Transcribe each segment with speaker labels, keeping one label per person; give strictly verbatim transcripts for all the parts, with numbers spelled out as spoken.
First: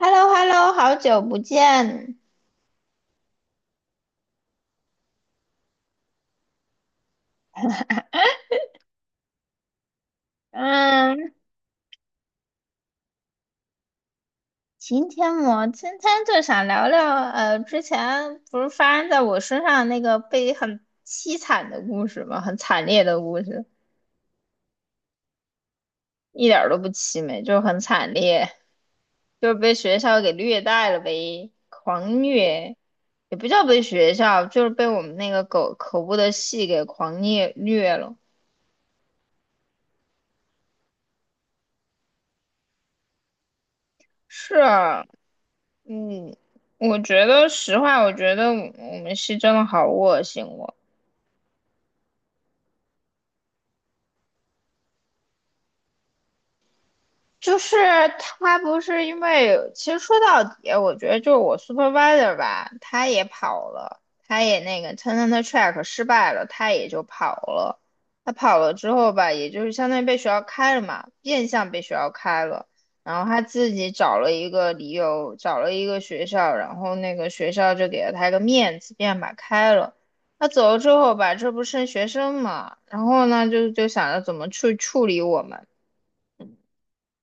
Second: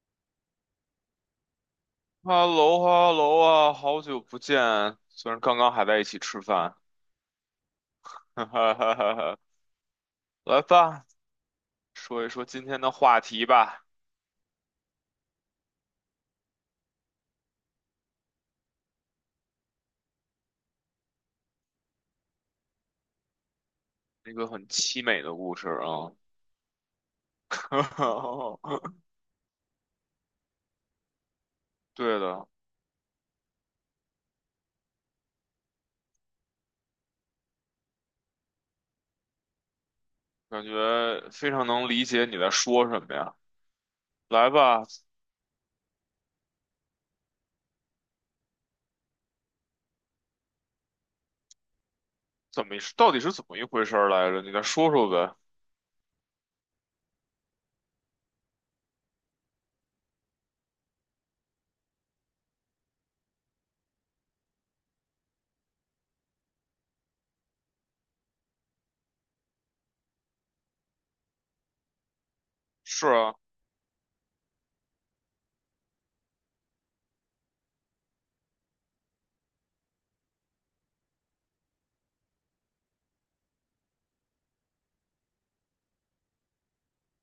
Speaker 1: h e l l o h e l l o 好久不见。
Speaker 2: 哈喽哈喽啊，好久不见！虽然刚刚还在一起吃饭，哈哈哈哈哈。来吧，
Speaker 1: 嗯，
Speaker 2: 说一说今天的话题吧，
Speaker 1: 今天我今天就想聊聊，呃，之前不是发生在我身上那个被很凄惨的故事吗？很惨烈的故事，
Speaker 2: 一个很凄美的故事啊。
Speaker 1: 一点儿都不凄美，就是很惨烈，就是被学校给虐待了呗，
Speaker 2: 对
Speaker 1: 狂
Speaker 2: 的，
Speaker 1: 虐，也不叫被学校，就是被我们那个狗可恶的系给狂虐虐了。
Speaker 2: 感觉非常能理解你在说什么呀。来
Speaker 1: 是，
Speaker 2: 吧，
Speaker 1: 嗯，我觉得实话，我觉得我们是真的好恶心哦。
Speaker 2: 怎么到底是怎么一回事儿来着？你再说说呗。
Speaker 1: 就是他不是因为，其实说到底，我觉得就是我 supervisor 吧，他也跑了，他也那个 talent track 失败了，他也就跑了。他跑了之后吧，也就是相当于被学校开了嘛，变相被学校开了。
Speaker 2: 是
Speaker 1: 然后
Speaker 2: 啊，
Speaker 1: 他自己找了一个理由，找了一个学校，然后那个学校就给了他一个面子，便把开了。他走了之后吧，这不剩学生嘛，然后呢，就就想着怎么去处理我们。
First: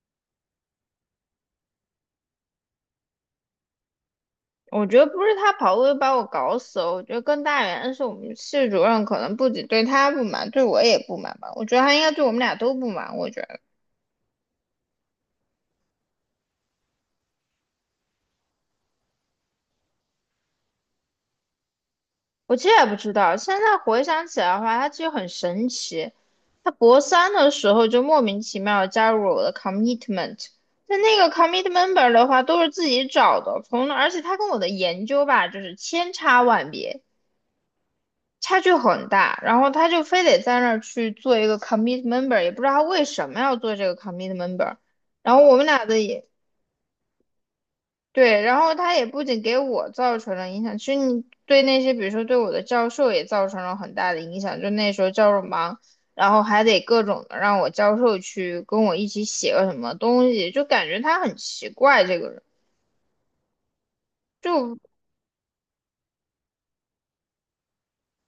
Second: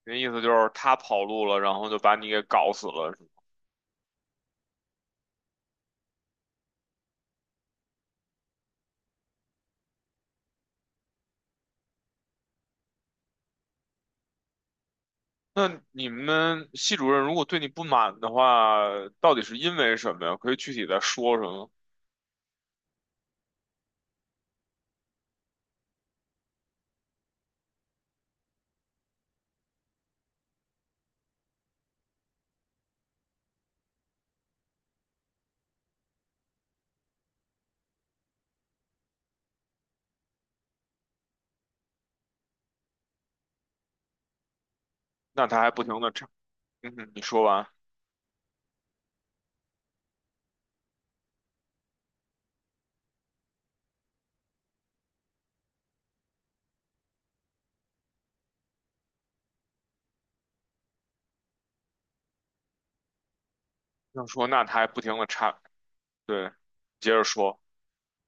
Speaker 2: 那意思就是他跑路了，然后就把你给搞死了。
Speaker 1: 我觉得不是他跑步就把我搞死了，我觉得更大原因是我们系主任可能不仅对他不满，对我也不满吧。我觉得他应该对我们俩都不满。我觉得
Speaker 2: 那你们系主任如果对你不满的话，到底是因为什么呀？可以具体再说什么？
Speaker 1: 我其实也不知道，现在回想起来的话，他其实很神奇。他博三的时候就莫名其妙地加入了我的 commitment，但那个 c o m m i t m e m b e r 的话都是自己找的，从而且他跟我的研究吧，就是千差万别。差距很大，然后他就非得在那儿去做一个 commit member，也不知道他为什么要做这个 commit member。然后
Speaker 2: 那
Speaker 1: 我
Speaker 2: 他
Speaker 1: 们
Speaker 2: 还不
Speaker 1: 俩的
Speaker 2: 停的
Speaker 1: 也
Speaker 2: 插，嗯哼，你说完，
Speaker 1: 对，然后他也不仅给我造成了影响，其实你对那些比如说对我的教授也造成了很大的影响。就那时候教授忙，然后还得各种的让我教授去跟我一起写个什么东西，就感觉他很奇怪这个人。
Speaker 2: 要说那他
Speaker 1: 就。
Speaker 2: 还不停的插，对，接着说，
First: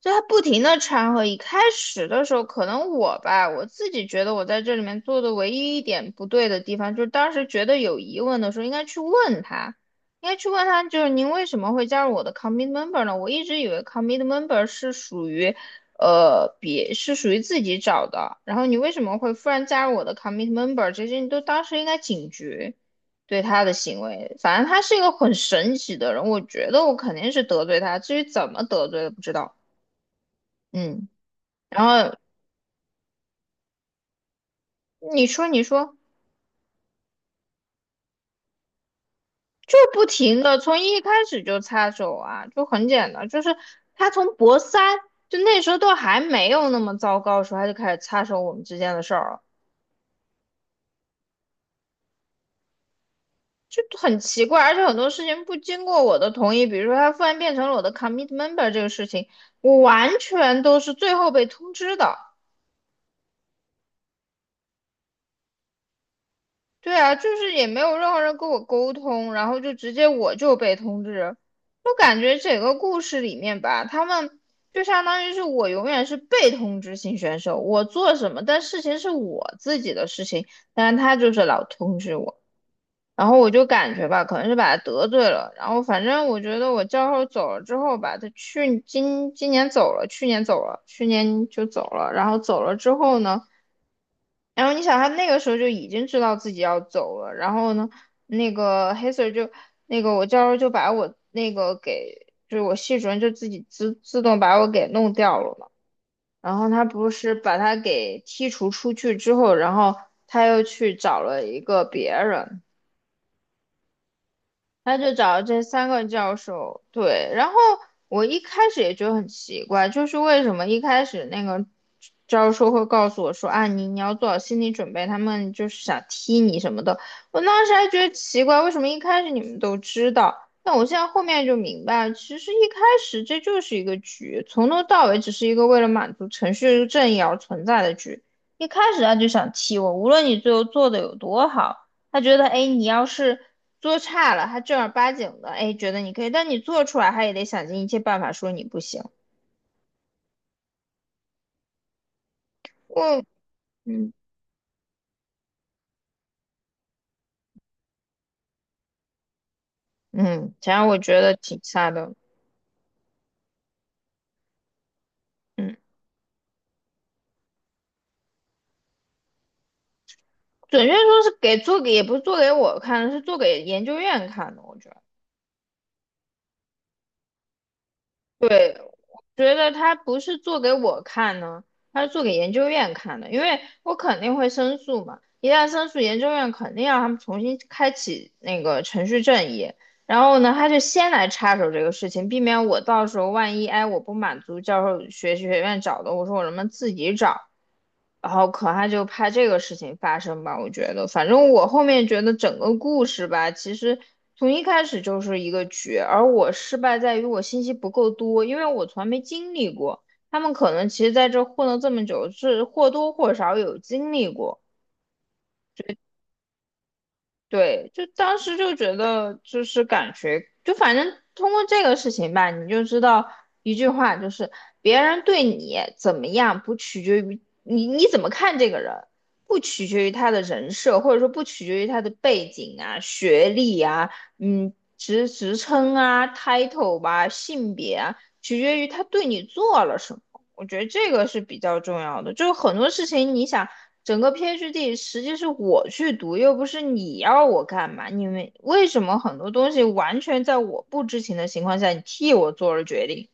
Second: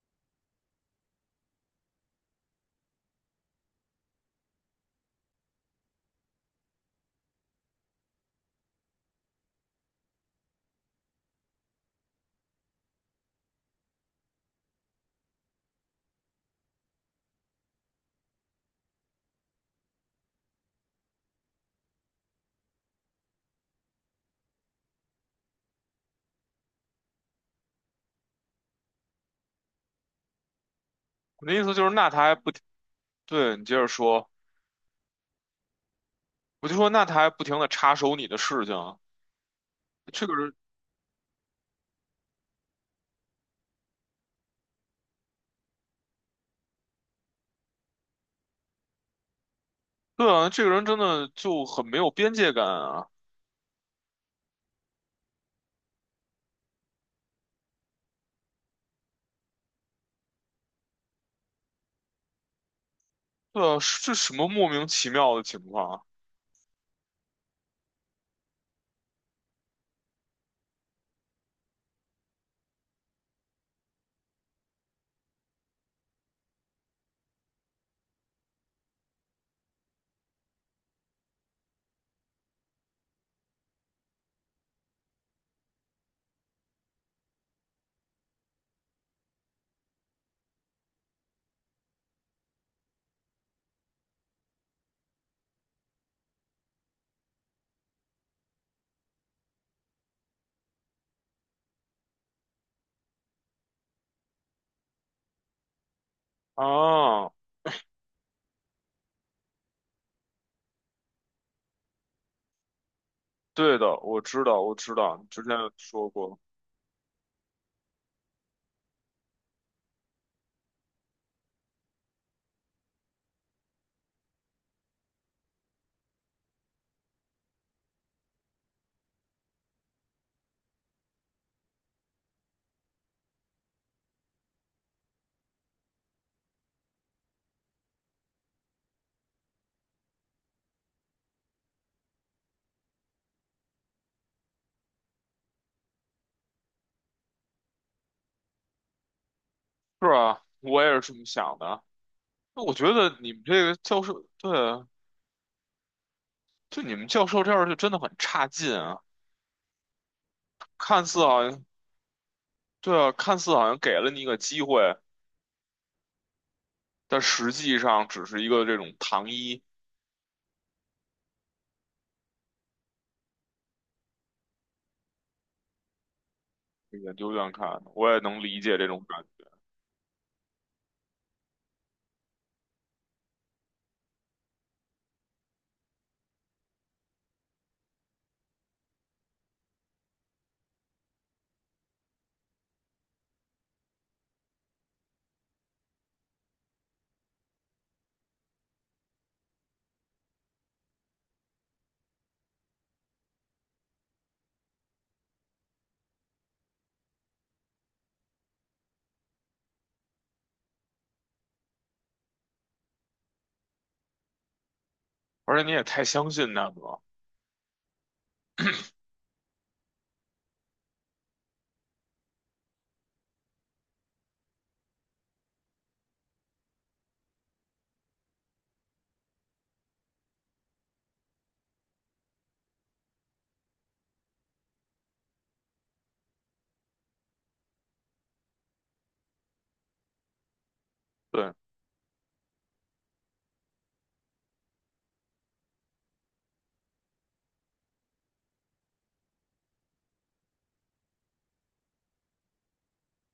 Speaker 1: 就他不停的掺和。一开始的时候，可能我吧，我自己觉得我在这里面做的唯一一点不对的地方，就是当时觉得有疑问的时候，应该去问他，应该去问他，就是您为什么会加入我的 commit member 呢？我一直以为 commit member 是属于，呃，别是属于自己找的，然后你为什么会忽然加入我的 commit member？这些你都当时应该警觉。对他的行为，反正他是一个很神奇的人，我觉得我肯定是得罪他，至于怎么得罪的不知道。嗯，
Speaker 2: 我的意思就
Speaker 1: 然
Speaker 2: 是那
Speaker 1: 后
Speaker 2: 他还不停，对，你接着说，
Speaker 1: 你说你说，
Speaker 2: 我就说那他还不停的插手你的事情，
Speaker 1: 就不
Speaker 2: 这个
Speaker 1: 停
Speaker 2: 人，
Speaker 1: 的从一开始就插手啊，就很简单，就是他从博三就那时候都还没有那么糟糕的时候，他就开始插手我们之间的事儿了，
Speaker 2: 对啊，这个人真的就很没有边界感啊，
Speaker 1: 就很奇怪，而且很多事情不经过我的同意，比如说他突然变成了我的 commit member 这个事情，我完全都是最后被通知的。
Speaker 2: 对啊，是这什么莫名其妙的情况
Speaker 1: 对啊，就是也没有任何人跟我沟通，然后就直接我就被通知。我感觉整个故事里面吧，他们就相当于是我永远是被通知型选手，我做什么，但事情是我自己的事情，但是他就是老通知我，然后我就感觉吧，可能是把他得罪了，然后反正我觉得我教授走了之后吧，他去今今年走了，去年走了，去年就走了，然后走了之后呢？然后你想，他那个时候就已经知道自己要走了，然后呢，那个黑 Sir 就那个我教授就把我那个给，就是我系主任就自己自自动把我给弄掉了嘛。然后他不
Speaker 2: 啊？啊，
Speaker 1: 是把他给剔除出去之后，然后他又去找了一个别人，
Speaker 2: 对的，我知道，我知
Speaker 1: 他就
Speaker 2: 道，你
Speaker 1: 找了
Speaker 2: 之前
Speaker 1: 这
Speaker 2: 有
Speaker 1: 三个
Speaker 2: 说
Speaker 1: 教
Speaker 2: 过，
Speaker 1: 授，对，然后我一开始也觉得很奇怪，就是为什么一开始那个教授会告诉我说啊，你你要做好心理准备，他们就是想踢你什么的。我当时还觉得奇怪，为什么一开始你们都知道？但我现在后面就明白了，其实一开始这就是一个局，从头到尾只是一个为了满足程序正义而存在的局。一开始他就想踢我，无论你最后做的有多好。他觉得，哎，你要是做差了，他正儿八经的，哎，觉得你可以，但你做出来，他也得想尽一切办法说你不行。
Speaker 2: 是啊，我也是这么想的。那我觉得
Speaker 1: 我，
Speaker 2: 你们这个教
Speaker 1: 嗯
Speaker 2: 授，对，啊，就你们教授这样就真的很差劲啊！
Speaker 1: 嗯，反正我
Speaker 2: 看似
Speaker 1: 觉得
Speaker 2: 好
Speaker 1: 挺
Speaker 2: 像，
Speaker 1: 差的。
Speaker 2: 对啊，看似好像给了你一个机会，
Speaker 1: 嗯，
Speaker 2: 但实际上只是一个这种糖衣。
Speaker 1: 准确说是给做给，也不是做给我看的，是做给研究院看的。我觉得，
Speaker 2: 给研究院看的，我也能理
Speaker 1: 对，
Speaker 2: 解这种感觉，
Speaker 1: 觉得他不是做给我看呢，他是做给研究院看的，因为我肯定会申诉嘛。一旦申诉，研究院肯定让他们重新开启那个程序正义。然后呢，他就先来插手这个事情，避免我到时候万一哎我不满足教授学学院找的，我说我能不能自己找，然后可他就怕这个事情发生吧，我觉得，反正我后面觉得整个故事吧，其实从一开始就是一个局，而我失败在于我信息不够多，因为我从来没经历过，他们可能其实在这混了这么久，是或多或少有经历过。
Speaker 2: 而且你也太相信他们了。
Speaker 1: 对，就当时就觉得，就是感觉，就反正通过这个事情吧，你就知道一句话，就是别人对你怎么样，不取决于你你怎么看这个人，不取决于他的人设，或者说不取决于他的背景啊、学历啊、嗯、职职称啊、title 吧、性别啊，取决于他对你做了什么。我觉得这个是
Speaker 2: 对，
Speaker 1: 比较重要的，就是很多事情，你想。整个 P h D 实际是我去读，又不是你要我干嘛？你们为什么很多东西完全在我不知情的情况下，你替我做了决定？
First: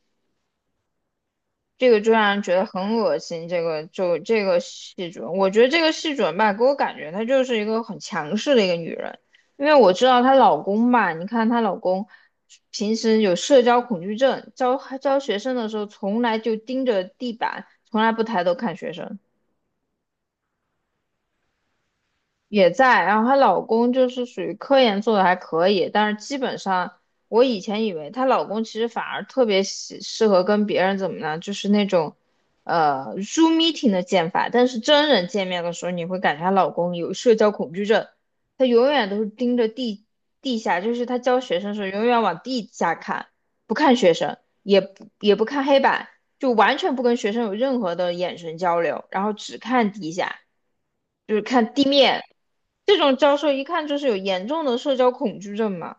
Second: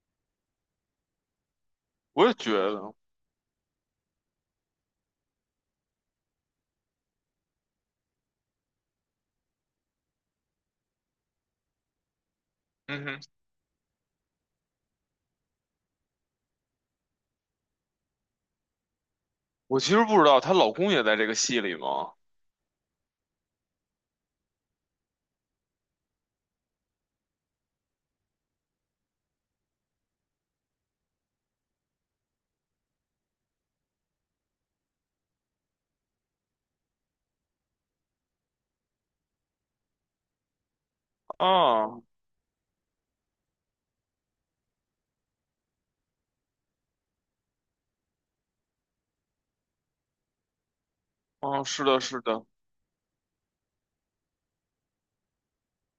Speaker 1: 这个就
Speaker 2: 我
Speaker 1: 让
Speaker 2: 也
Speaker 1: 人
Speaker 2: 觉
Speaker 1: 觉得
Speaker 2: 得，
Speaker 1: 很恶心。这个就这个系主任，我觉得这个系主任吧，给我感觉她就是一个很强势的一个女人，因为我知道她老公吧，你看她老公平
Speaker 2: 嗯哼，
Speaker 1: 时有社交恐惧症，教教学生的时候从来就盯着地板，从来不抬头看学生。
Speaker 2: 我其实不知道她老公也在这个戏里吗？
Speaker 1: 也在，然后她老公就是属于科研做的还可以，但是基本上我以前以为她老公其实反而特别喜适合跟别人怎么呢，就是那种呃 Zoom meeting 的见法，但是真人见面的时候，你会感觉她老公有社交恐惧症，她永远都是盯着地地下，就是她教学生的时候
Speaker 2: 啊，
Speaker 1: 永远往地下看，不看学生，也不也不看黑板，就完全不跟学生有任何的眼神交流，然后只看地下。就是
Speaker 2: 啊，
Speaker 1: 看
Speaker 2: 是
Speaker 1: 地
Speaker 2: 的，
Speaker 1: 面，
Speaker 2: 是的，
Speaker 1: 这种教授一看就是有严重的社交恐惧症嘛。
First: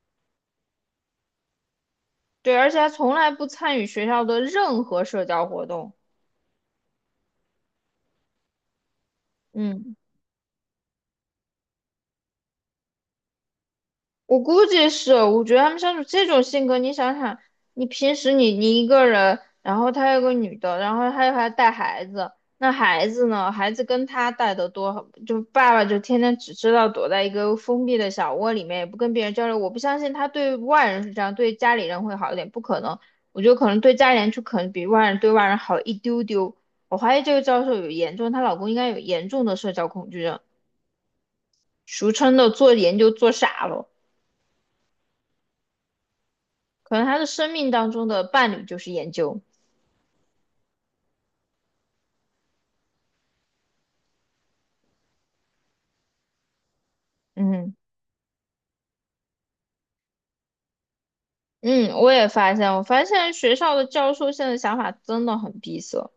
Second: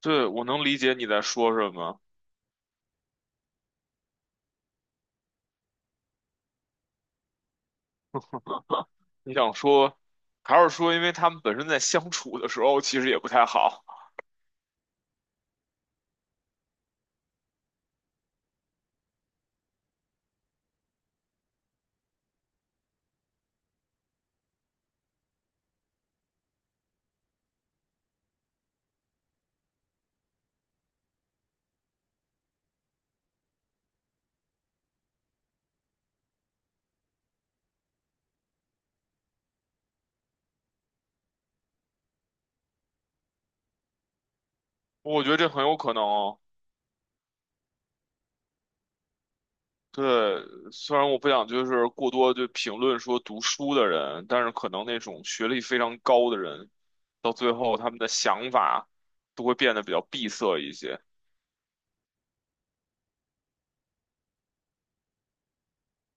Speaker 2: 对，我能理解你在说什么。
Speaker 1: 对，而且他从来不参与学校的任何社交活动。
Speaker 2: 你想
Speaker 1: 嗯。
Speaker 2: 说，还是说因为他们本身在相处的时候其实也不太好？
Speaker 1: 我估计是，我觉得他们相处这种性格，你想想，你平时你你一个人，然后他有个女的，然后她又还带孩子，那孩子呢？孩子跟他带的多，好，就爸爸就天天只知道躲在一个封闭的小窝里面，也不跟别人交流。我不相信他对外人是这样，对家里人会好一点，不可能。我觉得可能对家里人就可能比外人对外人好一丢丢。我怀疑这个教授有严重，她老公应该有严重的社交恐惧症，俗称的做研究做傻了。
Speaker 2: 我觉得这很有可能哦。
Speaker 1: 可能他的生命当中的伴侣就是研究。
Speaker 2: 对，虽然我不想就是过多就评论说读书的人，但是可能那种学历非常高的人，到最
Speaker 1: 嗯
Speaker 2: 后他们的想法都会变得比较闭塞一些。
Speaker 1: 嗯，我也发现，我发现学校的教授现在想法真的很闭塞。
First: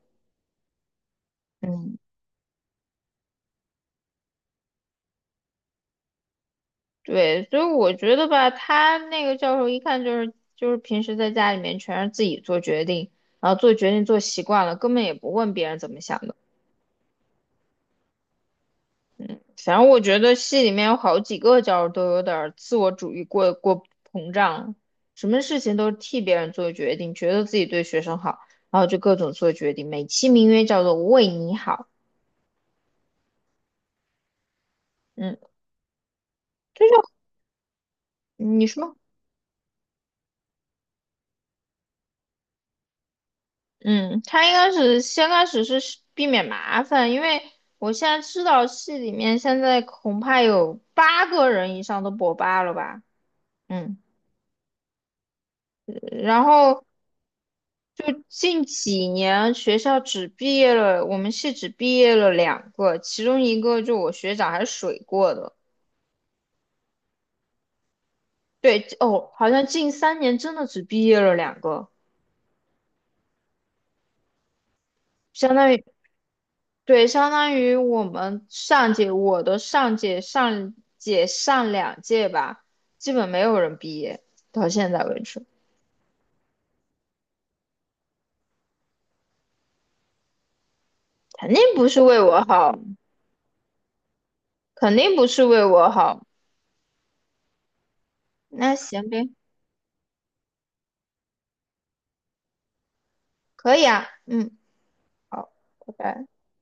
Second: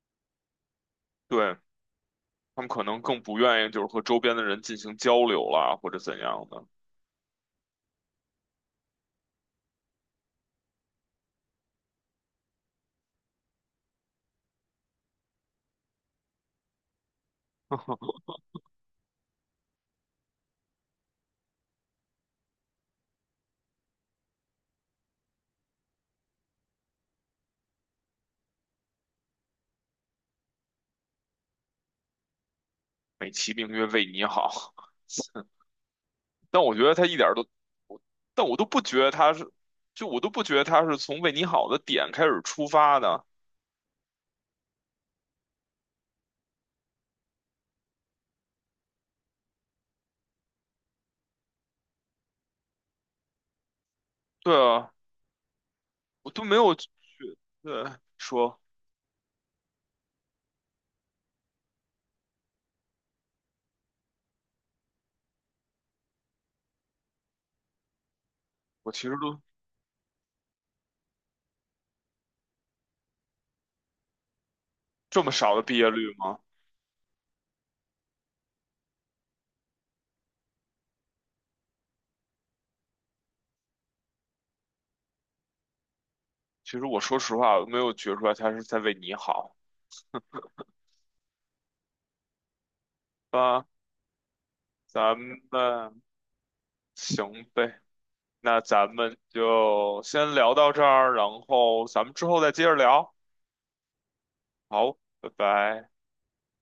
Speaker 2: 对，
Speaker 1: 嗯，
Speaker 2: 他们可能更不愿意就是和周边的人进行交流啦，或者怎样的。
Speaker 1: 对，所以我觉得吧，他那个教授一看就是就是平时在家里面全是自己做决定，然后做决定做习惯了，根本也不问别人怎么想的。反正我觉得戏里面有好几个角儿都有点儿自我主义过过膨胀什么事情都替别人做决定，觉得自己对学生好，然后就各种做决定，美其名曰叫做为你好。
Speaker 2: 美其名曰为你好，
Speaker 1: 嗯，
Speaker 2: 但我觉
Speaker 1: 这
Speaker 2: 得
Speaker 1: 就
Speaker 2: 他一点儿都，但我都
Speaker 1: 你
Speaker 2: 不
Speaker 1: 说，
Speaker 2: 觉得他是，就我都不觉得他是从为你好的点开始出发的。
Speaker 1: 嗯，他应该是先开始是避免麻烦，因为我现在知道戏里面现在恐怕有八个人以上都博八了吧。嗯，
Speaker 2: 对啊，我
Speaker 1: 然
Speaker 2: 都没有
Speaker 1: 后
Speaker 2: 觉得
Speaker 1: 就
Speaker 2: 说，
Speaker 1: 近几年学校只毕业了，我们系只毕业了两个，其中一个就我学长还水过的。对，
Speaker 2: 我其实
Speaker 1: 哦，
Speaker 2: 都
Speaker 1: 好像近三年真的只毕业了两个，
Speaker 2: 这么
Speaker 1: 相
Speaker 2: 少的
Speaker 1: 当
Speaker 2: 毕
Speaker 1: 于，
Speaker 2: 业率吗？
Speaker 1: 对，相当于我们上届，我的上届、上届、上两届吧，基本没有人毕业，到现在为止，
Speaker 2: 其实我说实话，我没有觉出来他是在为你好
Speaker 1: 肯定不是为我好，
Speaker 2: 啊。
Speaker 1: 肯定
Speaker 2: 咱
Speaker 1: 不
Speaker 2: 们
Speaker 1: 是为我好。
Speaker 2: 行呗，那
Speaker 1: 那
Speaker 2: 咱
Speaker 1: 行
Speaker 2: 们
Speaker 1: 呗，
Speaker 2: 就先聊到这儿，然后咱们之后再接着聊。
Speaker 1: 可以啊，嗯，
Speaker 2: 好，拜
Speaker 1: 好，
Speaker 2: 拜。
Speaker 1: 拜拜。